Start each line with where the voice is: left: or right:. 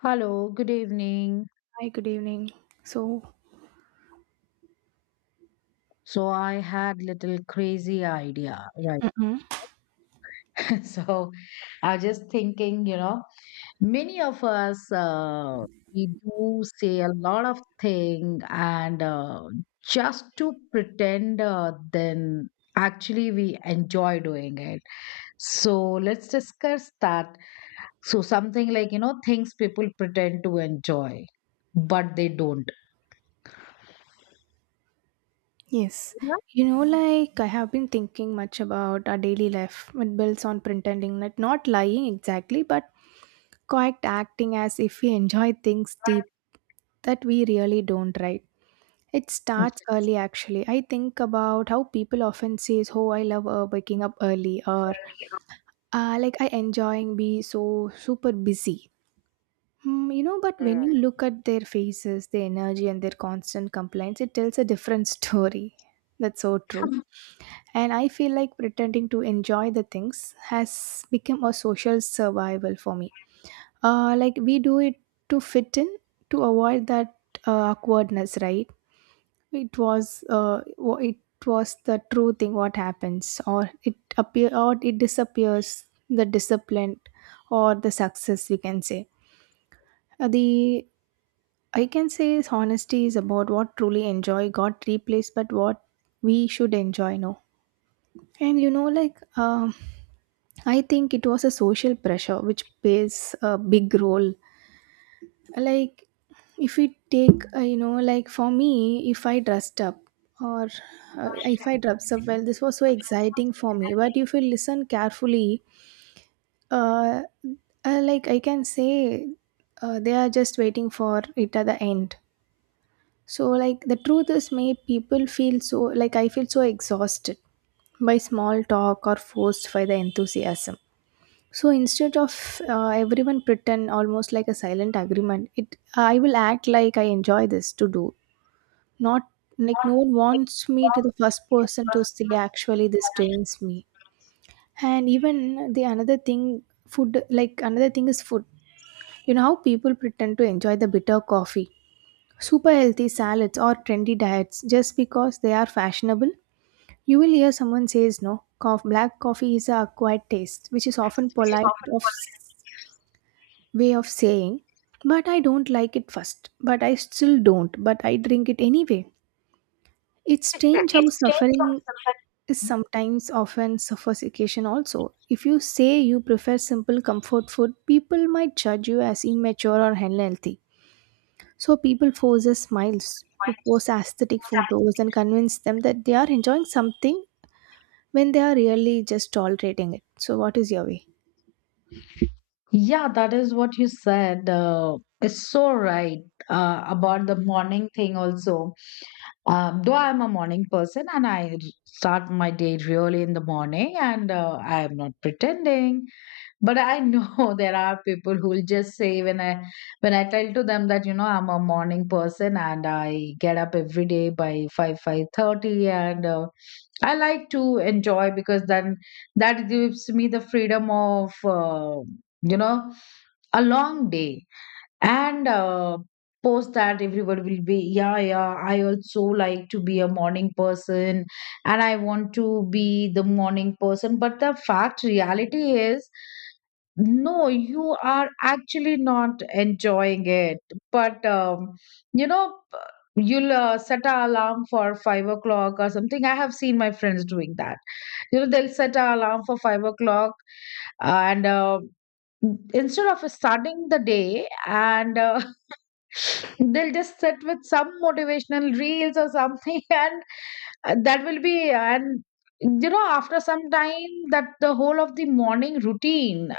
left: Hello, good evening.
right: Hi, good evening. So,
left: So I had little crazy idea, right?
right: Mm-mm.
left: So I was just thinking, many of us we do say a lot of thing and just to pretend, then actually we enjoy doing it. So let's discuss that. So something like, things people pretend to enjoy, but they don't.
right: yes, you know, like I have been thinking much about our daily life. It builds on pretending, that not lying exactly, but quite acting as if we enjoy things deep that we really don't, right? It starts early, actually. I think about how people often says, "Oh, I love waking up early," or like I enjoying be so super busy. Mm, you know, but
left: Yeah.
right: when you look at their faces, their energy, and their constant complaints, it tells a different story. That's so true.
left: Mhm.
right: And I feel like pretending to enjoy the things has become a social survival for me. Like we do it to fit in, to avoid that awkwardness, right? It was it was the true thing. What happens, or it appear, or it disappears. The discipline, or the success, we can say. The I can say is honesty is about what truly enjoy got replaced, but what we should enjoy now. And you know, like I think it was a social pressure which plays a big role. Like if we take, you know, like for me, if I dressed up or if I dressed up well, this was so exciting for me. But if you listen carefully, uh, like I can say, they are just waiting for it at the end. So, like, the truth is, many people feel so, like, I feel so exhausted by small talk or forced by the enthusiasm. So, instead of everyone pretend almost like a silent agreement, it I will act like I enjoy this to do, not like no one wants me to the first person to say, actually, this drains me. And even the another thing, food, like, another thing is food. You know how people pretend to enjoy the bitter coffee super healthy salads or trendy diets just because they are fashionable. You will hear someone says no. Black coffee is a acquired taste, which is often polite way of saying, but I don't like it first, but I still don't, but I drink it anyway. It's strange how suffering is sometimes often suffocation also. If you say you prefer simple comfort food, people might judge you as immature or unhealthy. So people forces smiles to post aesthetic photos and convince them that they are enjoying something when they are really just tolerating it. So what is your way?
left: Yeah, that is what you said. It's so right about the morning thing also. Though I'm a morning person and start my day really in the morning, and I am not pretending. But I know there are people who will just say when I tell to them that I'm a morning person and I get up every day by 5, 5:30 and I like to enjoy, because then that gives me the freedom of you know a long day. And post that, everybody will be, yeah, yeah, I also like to be a morning person and I want to be the morning person, but the fact reality is, no, you are actually not enjoying it. But you know you'll set an alarm for 5 o'clock or something. I have seen my friends doing that. They'll set an alarm for 5 o'clock, and instead of starting the day and they'll just sit with some motivational reels or something, and that will be. And after some time, that the whole of the morning routine,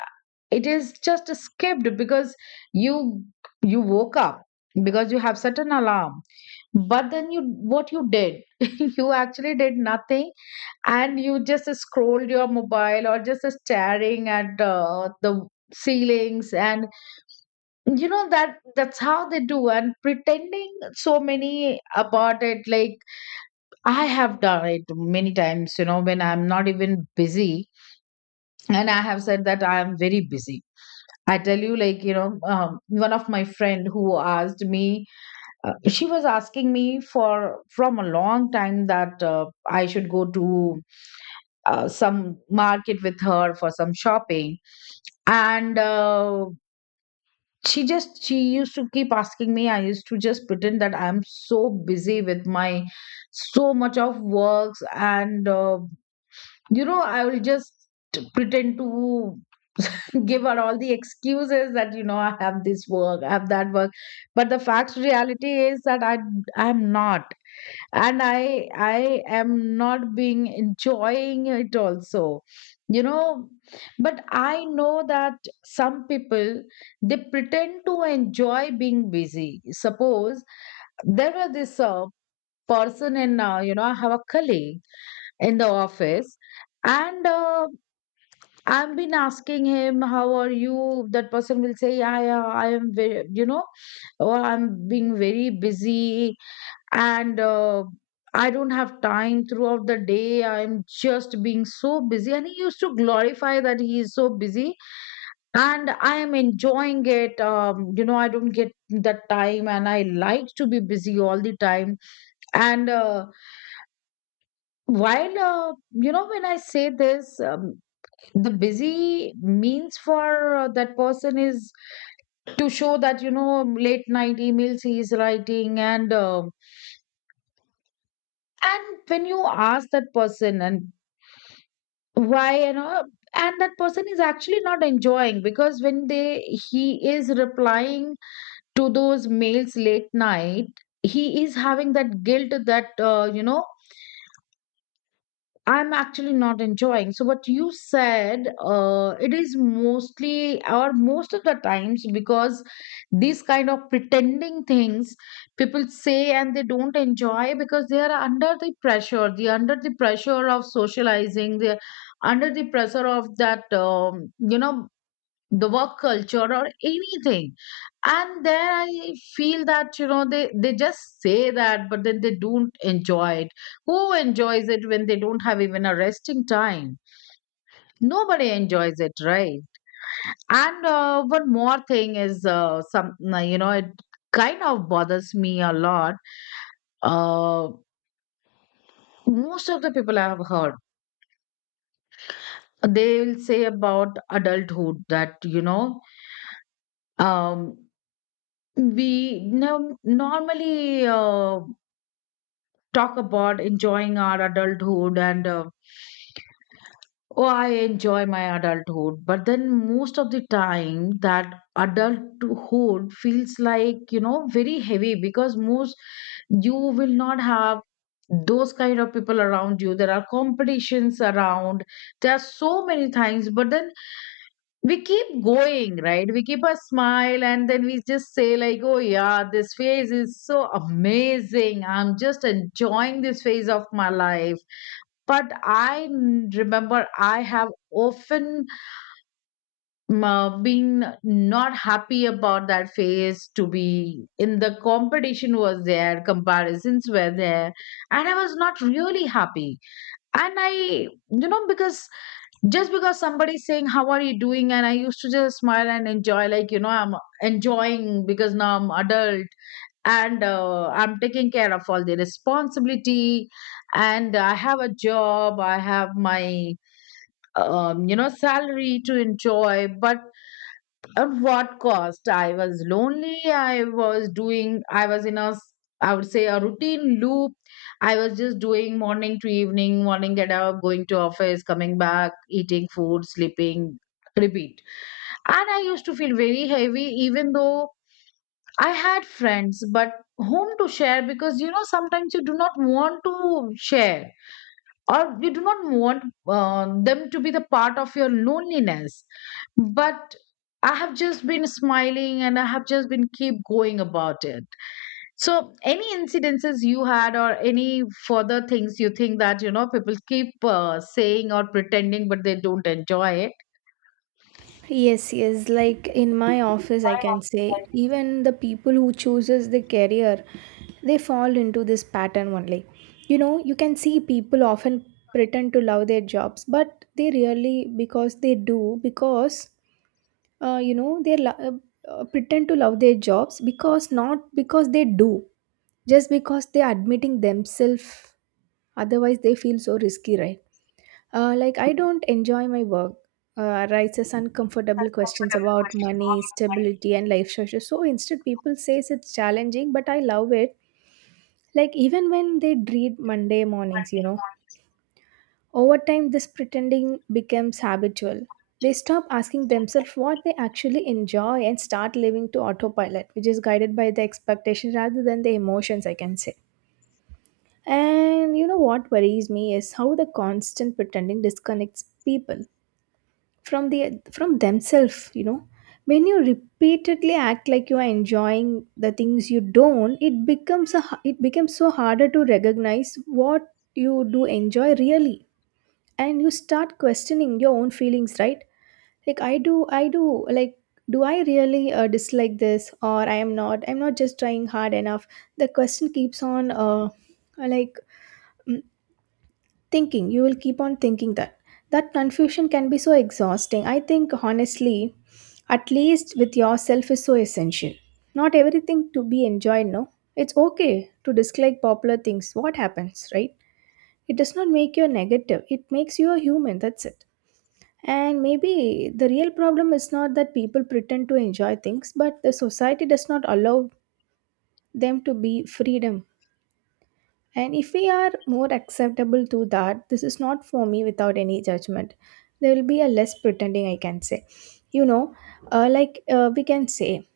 left: it is just skipped, because you you woke up because you have set an alarm, but then you, what you did? You actually did nothing, and you just scrolled your mobile or just staring at the ceilings. And that's how they do, and pretending so many about it. Like, I have done it many times, when I'm not even busy and I have said that I am very busy. I tell you, like, one of my friend who asked me, she was asking me for from a long time that I should go to some market with her for some shopping. And she used to keep asking me. I used to just pretend that I'm so busy with my so much of works, and I will just pretend to give her all the excuses that, I have this work, I have that work. But the fact reality is that I'm not, and I am not being enjoying it also, you know but I know that some people, they pretend to enjoy being busy. Suppose there was this person in, I have a colleague in the office, and I've been asking him, how are you? That person will say, yeah, yeah, I am very, oh, I'm being very busy, and I don't have time throughout the day, I'm just being so busy. And he used to glorify that he is so busy, and I am enjoying it, I don't get that time and I like to be busy all the time. And while when I say this, the busy means for that person is to show that, late night emails he is writing. And and when you ask that person, and why, and that person is actually not enjoying, because when they he is replying to those mails late night, he is having that guilt that, I'm actually not enjoying. So what you said, it is mostly or most of the times, because these kind of pretending things, people say and they don't enjoy because they are under the pressure. They are under the pressure of socializing. They are under the pressure of that, the work culture or anything. And there I feel that, they just say that, but then they don't enjoy it. Who enjoys it when they don't have even a resting time? Nobody enjoys it, right? And one more thing is, some, it kind of bothers me a lot. uh, Most of the people I have heard, they will say about adulthood that, um, we no, normally talk about enjoying our adulthood, and oh, I enjoy my adulthood, but then most of the time that adulthood feels like, very heavy, because most you will not have those kind of people around you. There are competitions around, there are so many things, but then we keep going, right? We keep a smile, and then we just say like, oh yeah, this phase is so amazing, I'm just enjoying this phase of my life. But remember, I have often, been not happy about that phase to be in. The competition was there, comparisons were there, and I was not really happy. And I, because just because somebody's saying how are you doing, and I used to just smile and enjoy, like, I'm enjoying, because now I'm adult, and I'm taking care of all the responsibility, and I have a job, I have my, salary to enjoy, but at what cost? I was lonely. I was doing, I was in a, I would say, a routine loop. I was just doing morning to evening, morning get up, going to office, coming back, eating food, sleeping, repeat. And I used to feel very heavy, even though I had friends, but whom to share? Because sometimes you do not want to share, or you do not want them to be the part of your loneliness. But I have just been smiling, and I have just been keep going about it. So any incidences you had, or any further things you think that, people keep saying or pretending but they don't enjoy it?
right: Yes, yes. Like in my office, I can say even the people who chooses the career, they fall into this pattern only. You know, you can see people often pretend to love their jobs, but they really because they do because you know they pretend to love their jobs because not because they do. Just because they're admitting themselves, otherwise they feel so risky, right? Like I don't enjoy my work, raises uncomfortable questions about money stability and life structure. So instead people says it's challenging but I love it, like even when they dread Monday mornings, you know. Over time this pretending becomes habitual. They stop asking themselves what they actually enjoy and start living to autopilot, which is guided by the expectations rather than the emotions, I can say. And you know what worries me is how the constant pretending disconnects people from the from themselves, you know. When you repeatedly act like you are enjoying the things you don't, it becomes it becomes so harder to recognize what you do enjoy really. And you start questioning your own feelings, right? Like I do like do I really dislike this or I'm not just trying hard enough. The question keeps on like Thinking, you will keep on thinking that. That confusion can be so exhausting. I think, honestly, at least with yourself is so essential. Not everything to be enjoyed, no? It's okay to dislike popular things. What happens, right? It does not make you a negative, it makes you a human, that's it. And maybe the real problem is not that people pretend to enjoy things, but the society does not allow them to be freedom. And if we are more acceptable to that, this is not for me without any judgment. There will be a less pretending, I can say. You know, we can say,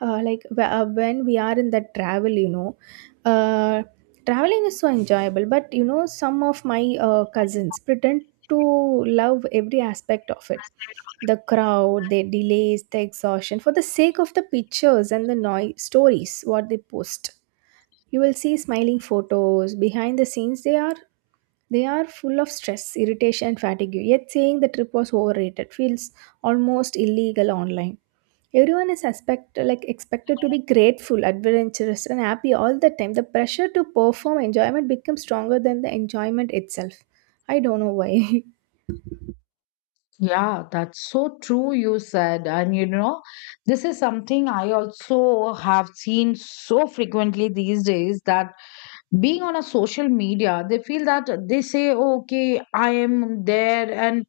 right: when we are in the travel, you know, uh, traveling is so enjoyable. But you know, some of my cousins pretend to love every aspect of it, the crowd, their delays, the exhaustion for the sake of the pictures and the noise stories what they post. You will see smiling photos, behind the scenes they are full of stress, irritation, fatigue, yet saying the trip was overrated feels almost illegal online. Everyone is expected to be grateful, adventurous, and happy all the time. The pressure to perform enjoyment becomes stronger than the enjoyment itself. I don't know why.
left: Yeah, that's so true, you said. And this is something I also have seen so frequently these days, that being on a social media, they feel that, they say, "Oh, okay, I am there, and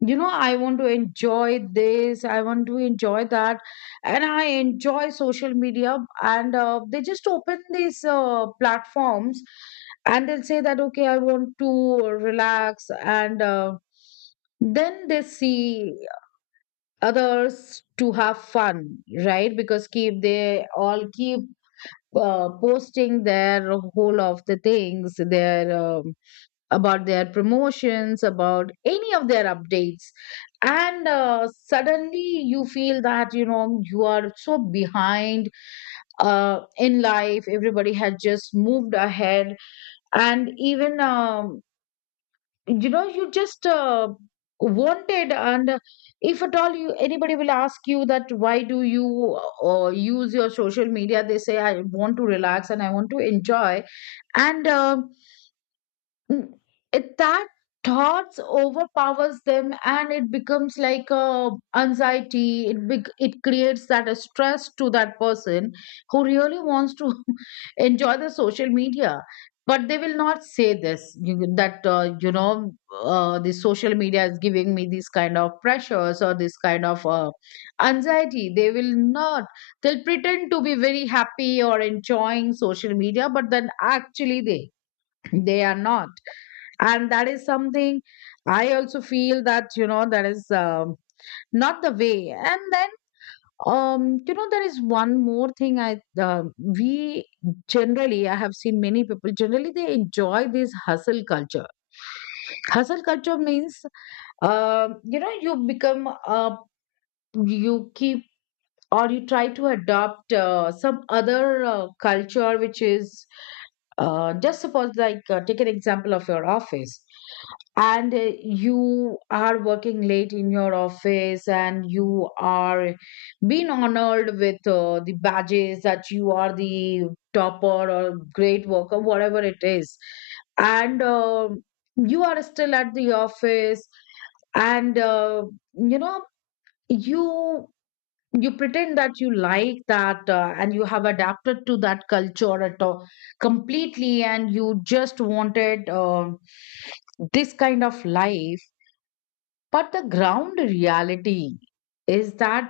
left: I want to enjoy this, I want to enjoy that, and I enjoy social media." And they just open these platforms, and they'll say that, okay, I want to relax, and then they see others to have fun, right? Because keep they all keep posting their whole of the things, their, about their promotions, about any of their updates. And suddenly you feel that, you are so behind in life, everybody had just moved ahead. And even, you just wanted, and if at all you anybody will ask you that, why do you use your social media, they say, I want to relax and I want to enjoy. And uh, Mm, it, that thoughts overpowers them, and it becomes like a anxiety. It creates that a stress to that person who really wants to enjoy the social media. But they will not say this that, the social media is giving me these kind of pressures, or this kind of anxiety. They will not They'll pretend to be very happy or enjoying social media, but then actually they are not. And that is something I also feel, that, that is, not the way. And then, there is one more thing I um we generally I have seen many people generally they enjoy this hustle culture. Hustle culture means, um you know you become uh, you keep, or you try to adopt some other culture which is, just suppose, like, take an example of your office, and you are working late in your office and you are being honored with, the badges that you are the topper or great worker, whatever it is, and you are still at the office. And you know you you pretend that you like that, and you have adapted to that culture at all completely, and you just wanted, this kind of life. But the ground reality is that,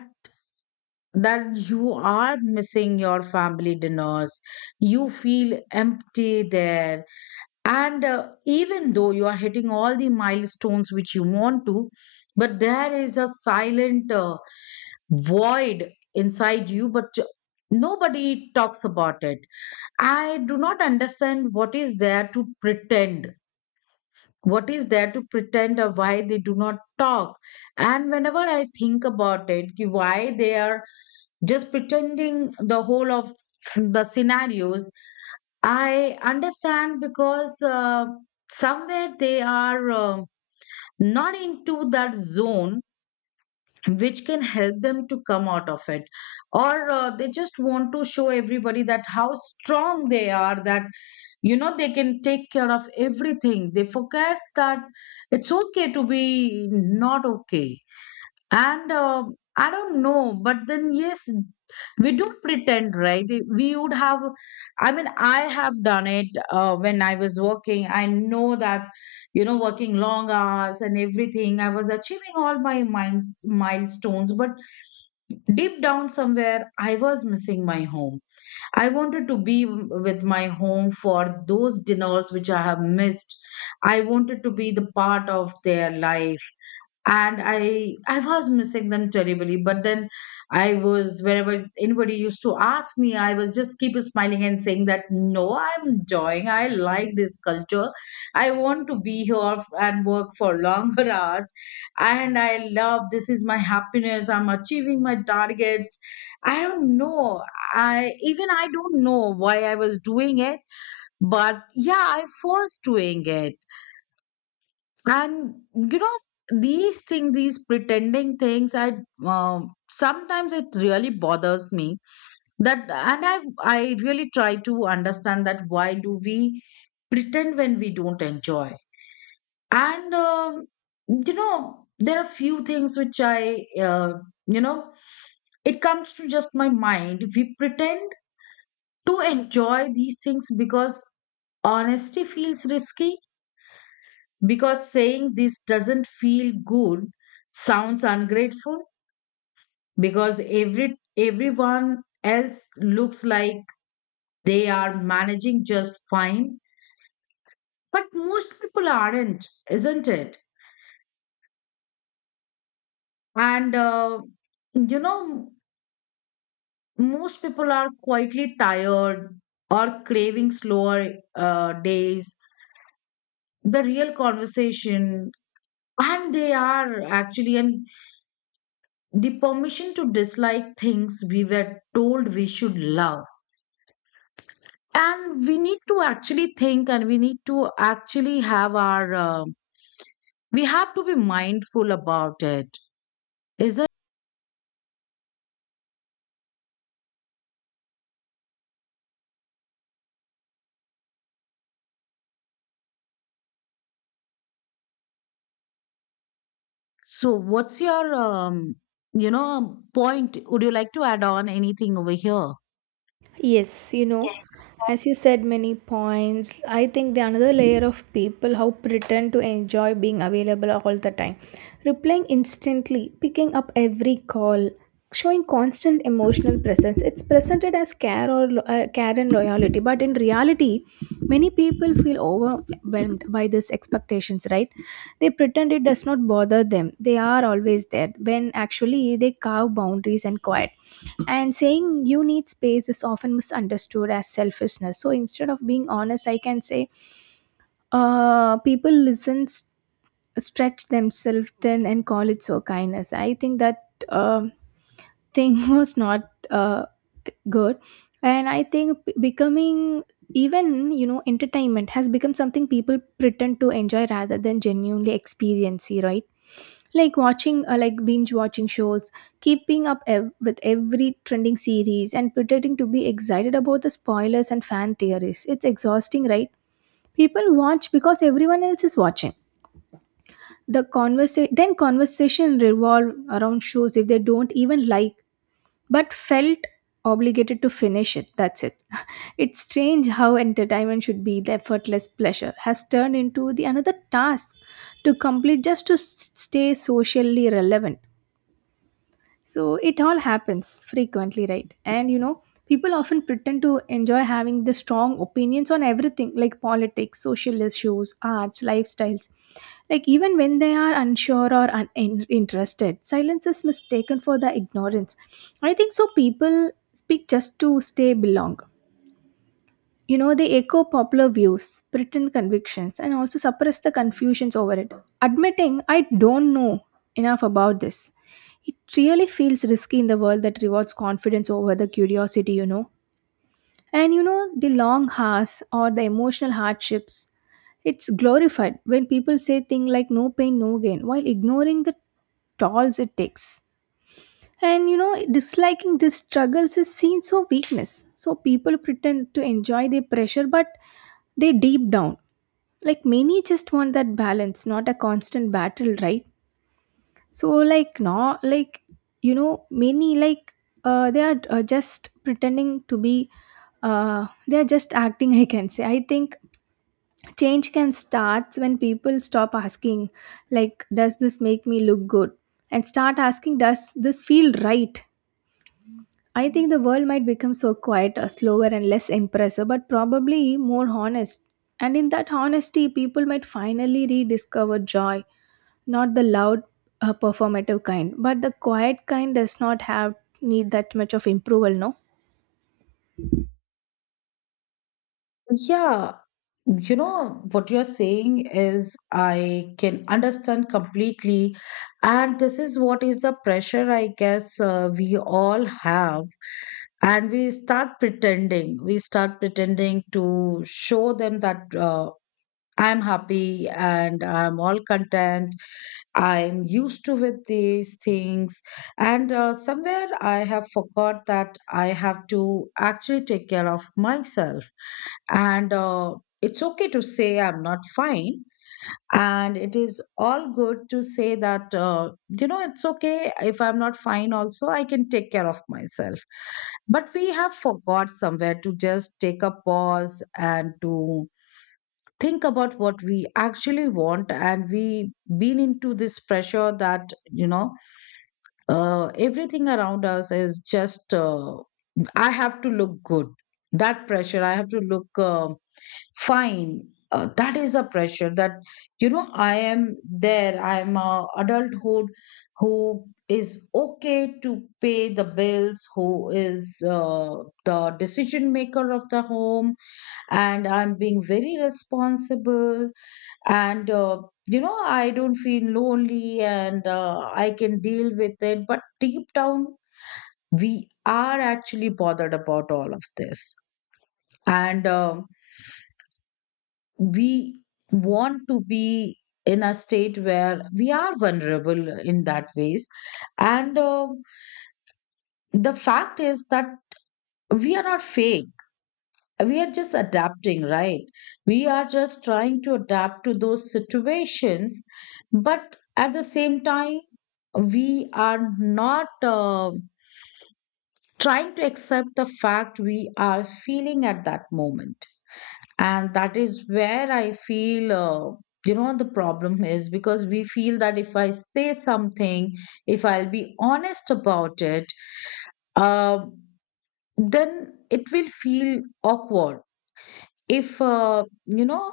left: that you are missing your family dinners, you feel empty there, and even though you are hitting all the milestones which you want to, but there is a silent void inside you, but nobody talks about it. I do not understand what is there to pretend. What is there to pretend, or why they do not talk? And whenever I think about it, कि why they are just pretending the whole of the scenarios, I understand because somewhere they are not into that zone which can help them to come out of it, or they just want to show everybody that how strong they are, that they can take care of everything. They forget that it's okay to be not okay. And I don't know, but then yes, we do pretend, right? We would have, I mean, I have done it when I was working. I know that, working long hours and everything, I was achieving all my milestones, but deep down somewhere, I was missing my home. I wanted to be with my home for those dinners which I have missed. I wanted to be the part of their life, and I was missing them terribly, but then I was wherever anybody used to ask me, I was just keep smiling and saying that, no, I'm enjoying, I like this culture, I want to be here and work for longer hours, and I love, this is my happiness, I'm achieving my targets. I don't know. I don't know why I was doing it, but yeah, I was doing it. And these things, these pretending things, I sometimes it really bothers me that. And I really try to understand that why do we pretend when we don't enjoy. And there are few things which I uh, you know it comes to just my mind. We pretend to enjoy these things because honesty feels risky, because saying this doesn't feel good, sounds ungrateful, because everyone else looks like they are managing just fine, but most people aren't, isn't it? And you know most people are quietly tired or craving slower days, the real conversation, and they are actually, and the permission to dislike things we were told we should love. And we need to actually think, and we need to actually have our, we have to be mindful about it. Is it? So, what's your, point? Would you like to add on anything over here?
right: Yes, you know, as you said many points, I think the another layer of people how pretend to enjoy being available all the time, replying instantly, picking up every call, showing constant emotional presence. It's presented as care or care and loyalty, but in reality, many people feel overwhelmed by these expectations. Right? They pretend it does not bother them. They are always there when actually they carve boundaries and quiet, and saying you need space is often misunderstood as selfishness. So instead of being honest, I can say people listen, stretch themselves thin, and call it so kindness. I think that uh, thing was not good. And I think becoming, even you know entertainment has become something people pretend to enjoy rather than genuinely experience, right? Like watching binge watching shows, keeping up with every trending series and pretending to be excited about the spoilers and fan theories, it's exhausting, right? People watch because everyone else is watching. The conversation then conversation revolve around shows if they don't even like, but felt obligated to finish it, that's it. It's strange how entertainment should be the effortless pleasure has turned into the another task to complete just to stay socially relevant. So it all happens frequently, right? And you know, people often pretend to enjoy having the strong opinions on everything like politics, social issues, arts, lifestyles. Like even when they are unsure or uninterested, silence is mistaken for the ignorance. I think so people speak just to stay belong. You know, they echo popular views, pretend convictions, and also suppress the confusions over it. Admitting I don't know enough about this, it really feels risky in the world that rewards confidence over the curiosity, you know. And you know, the long hours or the emotional hardships, it's glorified when people say things like no pain, no gain, while ignoring the tolls it takes. And you know, disliking these struggles is seen so weakness. So people pretend to enjoy their pressure, but they deep down, like many just want that balance, not a constant battle, right? So like not like, you know, many like they are just pretending to be they are just acting. I can say I think change can start when people stop asking like, does this make me look good, and start asking, does this feel right? I think the world might become so quieter, slower, and less impressive, but probably more honest. And in that honesty people might finally rediscover joy, not the loud performative kind, but the quiet kind does not have need that much of approval, no?
left: Yeah, what you're saying is I can understand completely. And this is what is the pressure, I guess, we all have, and we start pretending to show them that I'm happy and I'm all content. I'm used to with these things. And somewhere I have forgot that I have to actually take care of myself. And it's okay to say I'm not fine. And it is all good to say that it's okay if I'm not fine, also I can take care of myself. But we have forgot somewhere to just take a pause and to think about what we actually want. And we been into this pressure that everything around us is just I have to look good. That pressure, I have to look fine. That is a pressure that I am there, I am a adulthood who is okay to pay the bills, who is the decision maker of the home, and I'm being very responsible. And I don't feel lonely, and I can deal with it, but deep down we are actually bothered about all of this. And we want to be in a state where we are vulnerable in that ways. And the fact is that we are not fake, we are just adapting, right? We are just trying to adapt to those situations, but at the same time, we are not trying to accept the fact we are feeling at that moment. And that is where I feel, the problem is, because we feel that if I say something, if I'll be honest about it, uh, then it will feel awkward. If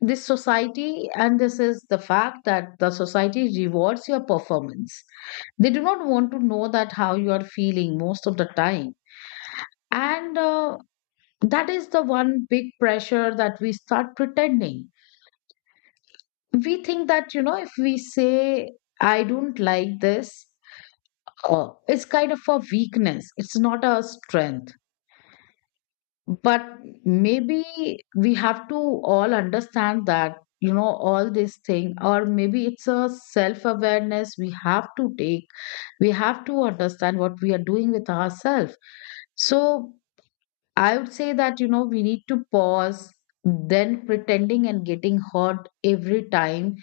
left: this society, and this is the fact, that the society rewards your performance. They do not want to know that how you are feeling most of the time. And that is the one big pressure, that we start pretending. We think that if we say I don't like this, it's kind of a weakness, it's not a strength. But maybe we have to all understand that all this thing, or maybe it's a self awareness we have to take. We have to understand what we are doing with ourselves. So I would say that we need to pause then pretending and getting hurt every time.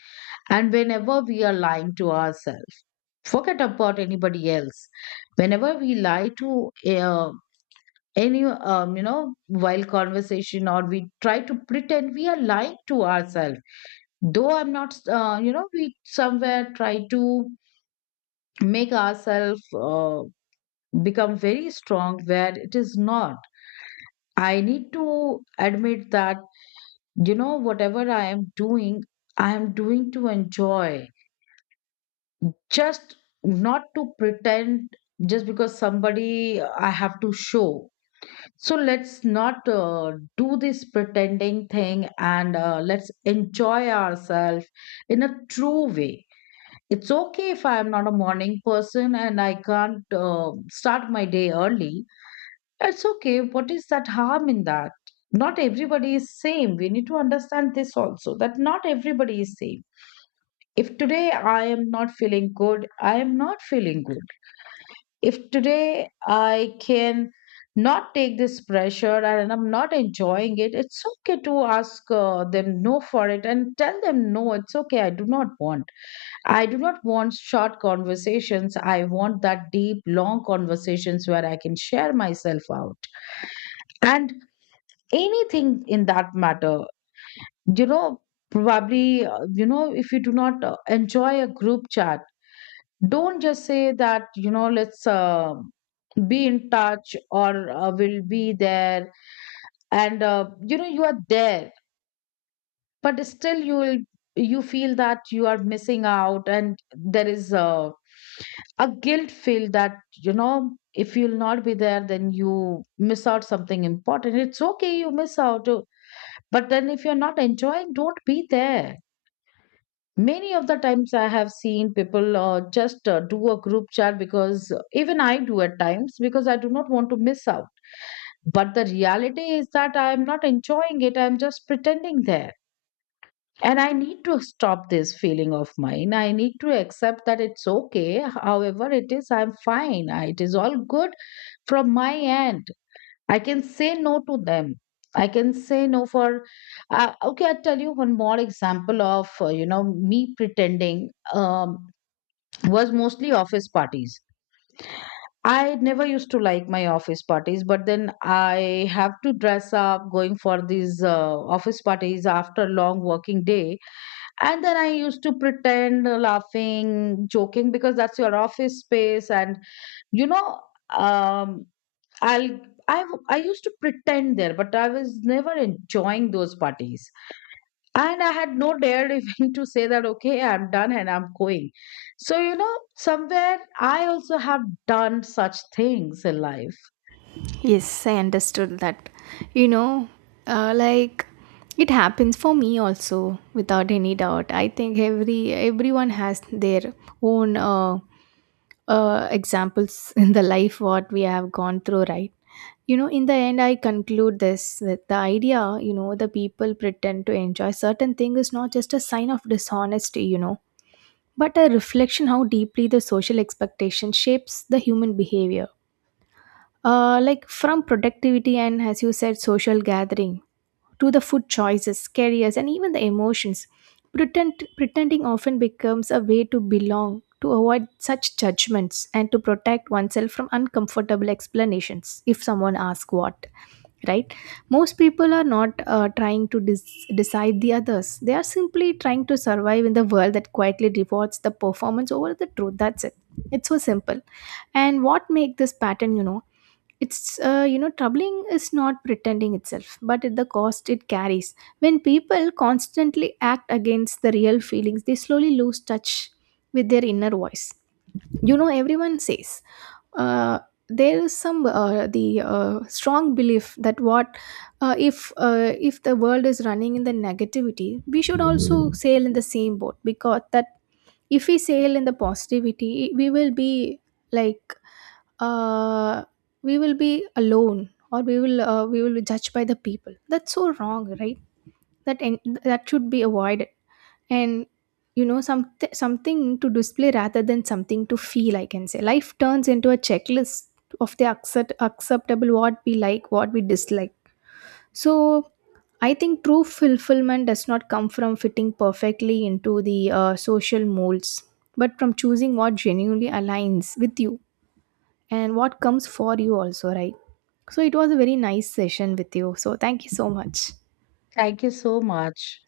left: And whenever we are lying to ourselves, forget about anybody else. Whenever we lie to uh, any, while conversation, or we try to pretend, we are lying to ourselves. Though I'm not, we somewhere try to make ourselves uh, become very strong, where it is not. I need to admit that whatever I am doing, I am doing to enjoy, just, not to pretend, just because somebody, I have to show. So let's not do this pretending thing, and let's enjoy ourselves in a true way. It's okay if I am not a morning person, and I can't start my day early. It's okay, what is that harm in that? Not everybody is same. We need to understand this also, that not everybody is same. If today I am not feeling good, I am not feeling good. If today I can not take this pressure and I'm not enjoying it, it's okay to ask them no for it and tell them no, it's okay. I do not want. I do not want short conversations. I want that deep, long conversations where I can share myself out and anything in that matter. You know, Probably, if you do not enjoy a group chat, don't just say that, let's be in touch, or will be there. And, you are there, but still you feel that you are missing out, and there is a guilt feel that, if you'll not be there, then you miss out something important. It's okay, you miss out. But then if you're not enjoying, don't be there. Many of the times I have seen people just do a group chat, because even I do at times, because I do not want to miss out. But the reality is that I am not enjoying it, I am just pretending there. And I need to stop this feeling of mine. I need to accept that it's okay, however it is, I'm fine, it is all good from my end. I can say no to them. I can say no for. Okay, I'll tell you one more example of me pretending, was mostly office parties. I never used to like my office parties, but then I have to dress up going for these office parties after long working day. And then I used to pretend, laughing, joking, because that's your office space. And, you know, um, I'll, I used to pretend there, but I was never enjoying those parties. And I had no dared even to say that, okay, I'm done and I'm going. So, somewhere I also have done such things in life.
right: Yes, I understood that. You know, uh, like it happens for me also without any doubt. I think everyone has their own examples in the life what we have gone through, right? You know, in the end I conclude this with the idea, you know the people pretend to enjoy certain thing is not just a sign of dishonesty, you know, but a reflection how deeply the social expectation shapes the human behavior. Like from productivity and as you said social gathering, to the food choices, careers, and even the emotions. Pretending often becomes a way to belong, to avoid such judgments, and to protect oneself from uncomfortable explanations if someone asks what, right? Most people are not trying to decide the others, they are simply trying to survive in the world that quietly rewards the performance over the truth, that's it. It's so simple. And what make this pattern, you know, it's troubling is not pretending itself but at the cost it carries. When people constantly act against the real feelings, they slowly lose touch with their inner voice. You know, everyone says uh, there is some the strong belief that what if the world is running in the negativity we should also sail in the same boat, because that if we sail in the positivity we will be like uh, we will be alone or we will be judged by the people, that's so wrong, right? That should be avoided. And you know, some something to display rather than something to feel, I can say life turns into a checklist of the acceptable, what we like what we dislike. So I think true fulfillment does not come from fitting perfectly into the social molds, but from choosing what genuinely aligns with you, and what comes for you also, right? So it was a very nice session with you, so thank you so much.
left: Thank you so much.